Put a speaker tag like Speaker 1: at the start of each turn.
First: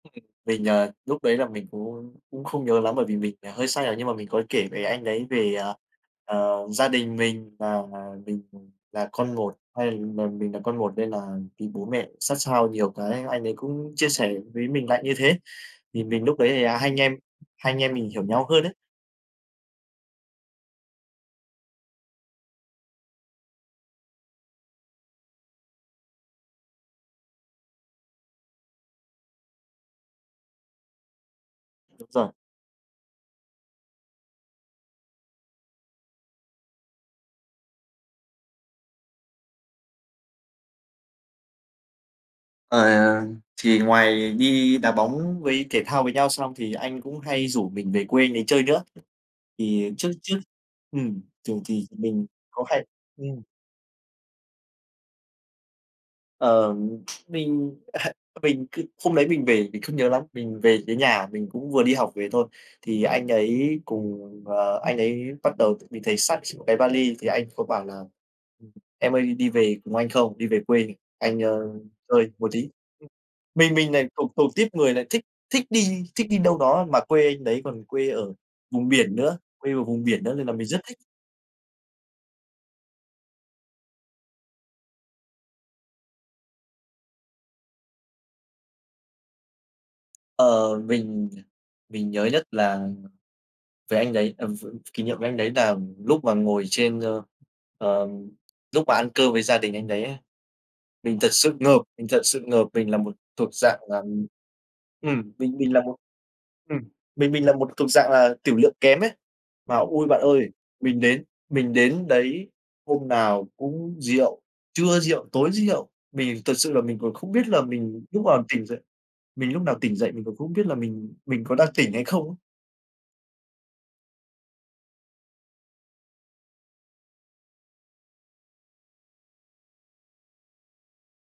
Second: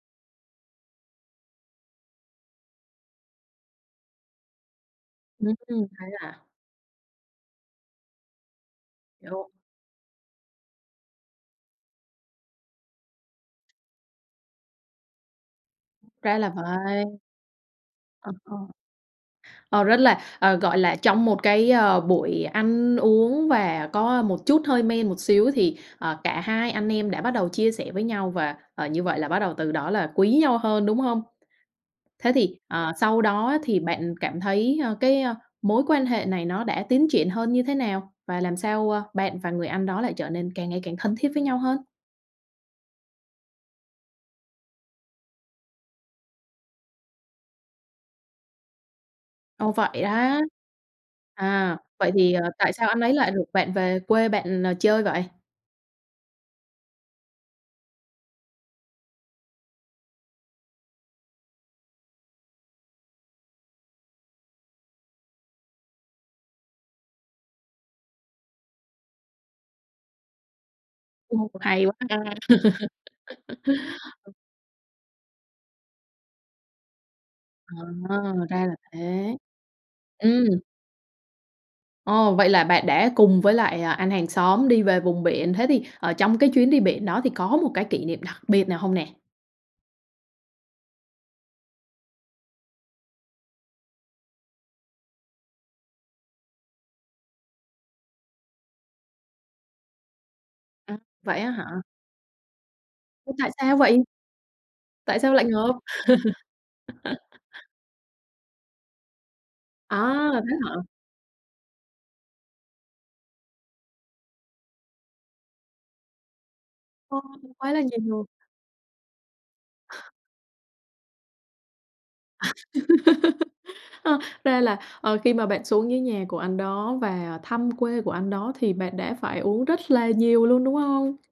Speaker 1: Ừm, ừm, mình, ờ, lúc đấy là mình cũng cũng không nhớ lắm bởi vì mình là hơi say rồi nhưng mà mình có kể với anh đấy
Speaker 2: Ừm,
Speaker 1: về, à,
Speaker 2: ừm, thế à.
Speaker 1: ờ, gia đình mình và mình là con
Speaker 2: Kiểu
Speaker 1: một. Hay mà mình là con một nên là bị bố mẹ sát sao nhiều cái anh ấy cũng chia sẻ với mình lại như thế. Thì mình
Speaker 2: Ra
Speaker 1: lúc
Speaker 2: là
Speaker 1: đấy thì hai anh
Speaker 2: vậy.
Speaker 1: em hai anh em mình hiểu
Speaker 2: Ờ,
Speaker 1: nhau
Speaker 2: ờ.
Speaker 1: hơn ấy.
Speaker 2: Ờ, rất là, ờ, gọi là, trong một cái, ờ, buổi ăn uống và có một chút hơi men một xíu thì, ờ, cả hai anh em đã bắt đầu chia sẻ với nhau và, ờ, như vậy là bắt đầu từ đó là quý nhau hơn, đúng hông?
Speaker 1: Đúng rồi.
Speaker 2: Thế thì, ờ, sau đó thì bạn cảm thấy, ơ, cái, ơ, mối quan hệ này nó đã tiến triển hơn như thế nào và làm sao, a, bạn và người anh đó lại trở nên càng ngày càng thân thiết với nhau hơn?
Speaker 1: Ờ, thì ngoài đi đá bóng với thể thao với nhau xong thì anh cũng hay rủ mình về quê anh ấy chơi nữa.
Speaker 2: Ồ,
Speaker 1: Thì
Speaker 2: vậy
Speaker 1: trước trước
Speaker 2: á?
Speaker 1: ừm, thường
Speaker 2: À,
Speaker 1: thì
Speaker 2: vậy
Speaker 1: mình
Speaker 2: thì, ờ,
Speaker 1: có
Speaker 2: tại
Speaker 1: hay
Speaker 2: sao anh ấy lại
Speaker 1: ừm.
Speaker 2: rủ bạn về quê bạn chơi vậy?
Speaker 1: Ờ, mình, à, mình cứ hôm đấy mình về mình không nhớ lắm, mình về tới nhà mình cũng vừa đi học về thôi. Thì anh ấy cùng ờ, anh ấy bắt đầu mình thấy xách một cái va li thì anh có bảo là [unintelligible] "Em ơi, đi về cùng anh không? Đi về quê anh,
Speaker 2: Ô,
Speaker 1: ơ,
Speaker 2: hay quá
Speaker 1: chơi
Speaker 2: ha.
Speaker 1: một tí." Ừm, mình mình lại thuộc
Speaker 2: [unintelligible]
Speaker 1: thuộc tuýp người lại thích thích đi thích đi đâu đó, mà quê anh đấy
Speaker 2: Ờ,
Speaker 1: còn quê ở
Speaker 2: ra là
Speaker 1: vùng biển
Speaker 2: thế.
Speaker 1: nữa quê ở vùng biển nữa
Speaker 2: Ừm.
Speaker 1: nên là mình rất thích.
Speaker 2: Ồ, vậy là bạn đã cùng với lại, à, anh hàng xóm đi về vùng biển, thế thì, ờ, trong cái chuyến đi biển đó thì có một cái kỷ niệm đặc biệt nào hông nè?
Speaker 1: Ờ, mình, ờ, mình nhớ nhất là về anh đấy, ờ, v kỷ niệm với anh đấy là lúc mà ngồi trên, ơ, ờ, lúc mà ăn cơm với gia đình anh đấy ấy.
Speaker 2: A,
Speaker 1: Mình thật
Speaker 2: vậy á
Speaker 1: sự ngợp,
Speaker 2: hả?
Speaker 1: mình thật sự ngợp, mình là một
Speaker 2: Ô,
Speaker 1: thuộc
Speaker 2: tại sao
Speaker 1: dạng là,
Speaker 2: vậy?
Speaker 1: ừm
Speaker 2: Tại
Speaker 1: ừm,
Speaker 2: sao lại
Speaker 1: mình mình
Speaker 2: ngợp?
Speaker 1: là một ừm, mình mình là một thuộc dạng là tửu lượng kém ấy, mà ôi bạn
Speaker 2: À,
Speaker 1: ơi,
Speaker 2: thế hả?
Speaker 1: mình đến mình đến đấy hôm nào cũng rượu, trưa rượu, tối rượu mình thật sự là mình còn
Speaker 2: Ô,
Speaker 1: không biết là
Speaker 2: quá là
Speaker 1: mình lúc
Speaker 2: nhiều.
Speaker 1: nào tỉnh dậy mình lúc nào tỉnh dậy mình cũng không biết là mình mình có đang tỉnh hay không á.
Speaker 2: Ơ, ra là, ờ, khi mà bạn xuống dưới nhà của anh đó và thăm quê của anh đó thì bạn đã phải uống rất là nhiều luôn, đúng hông?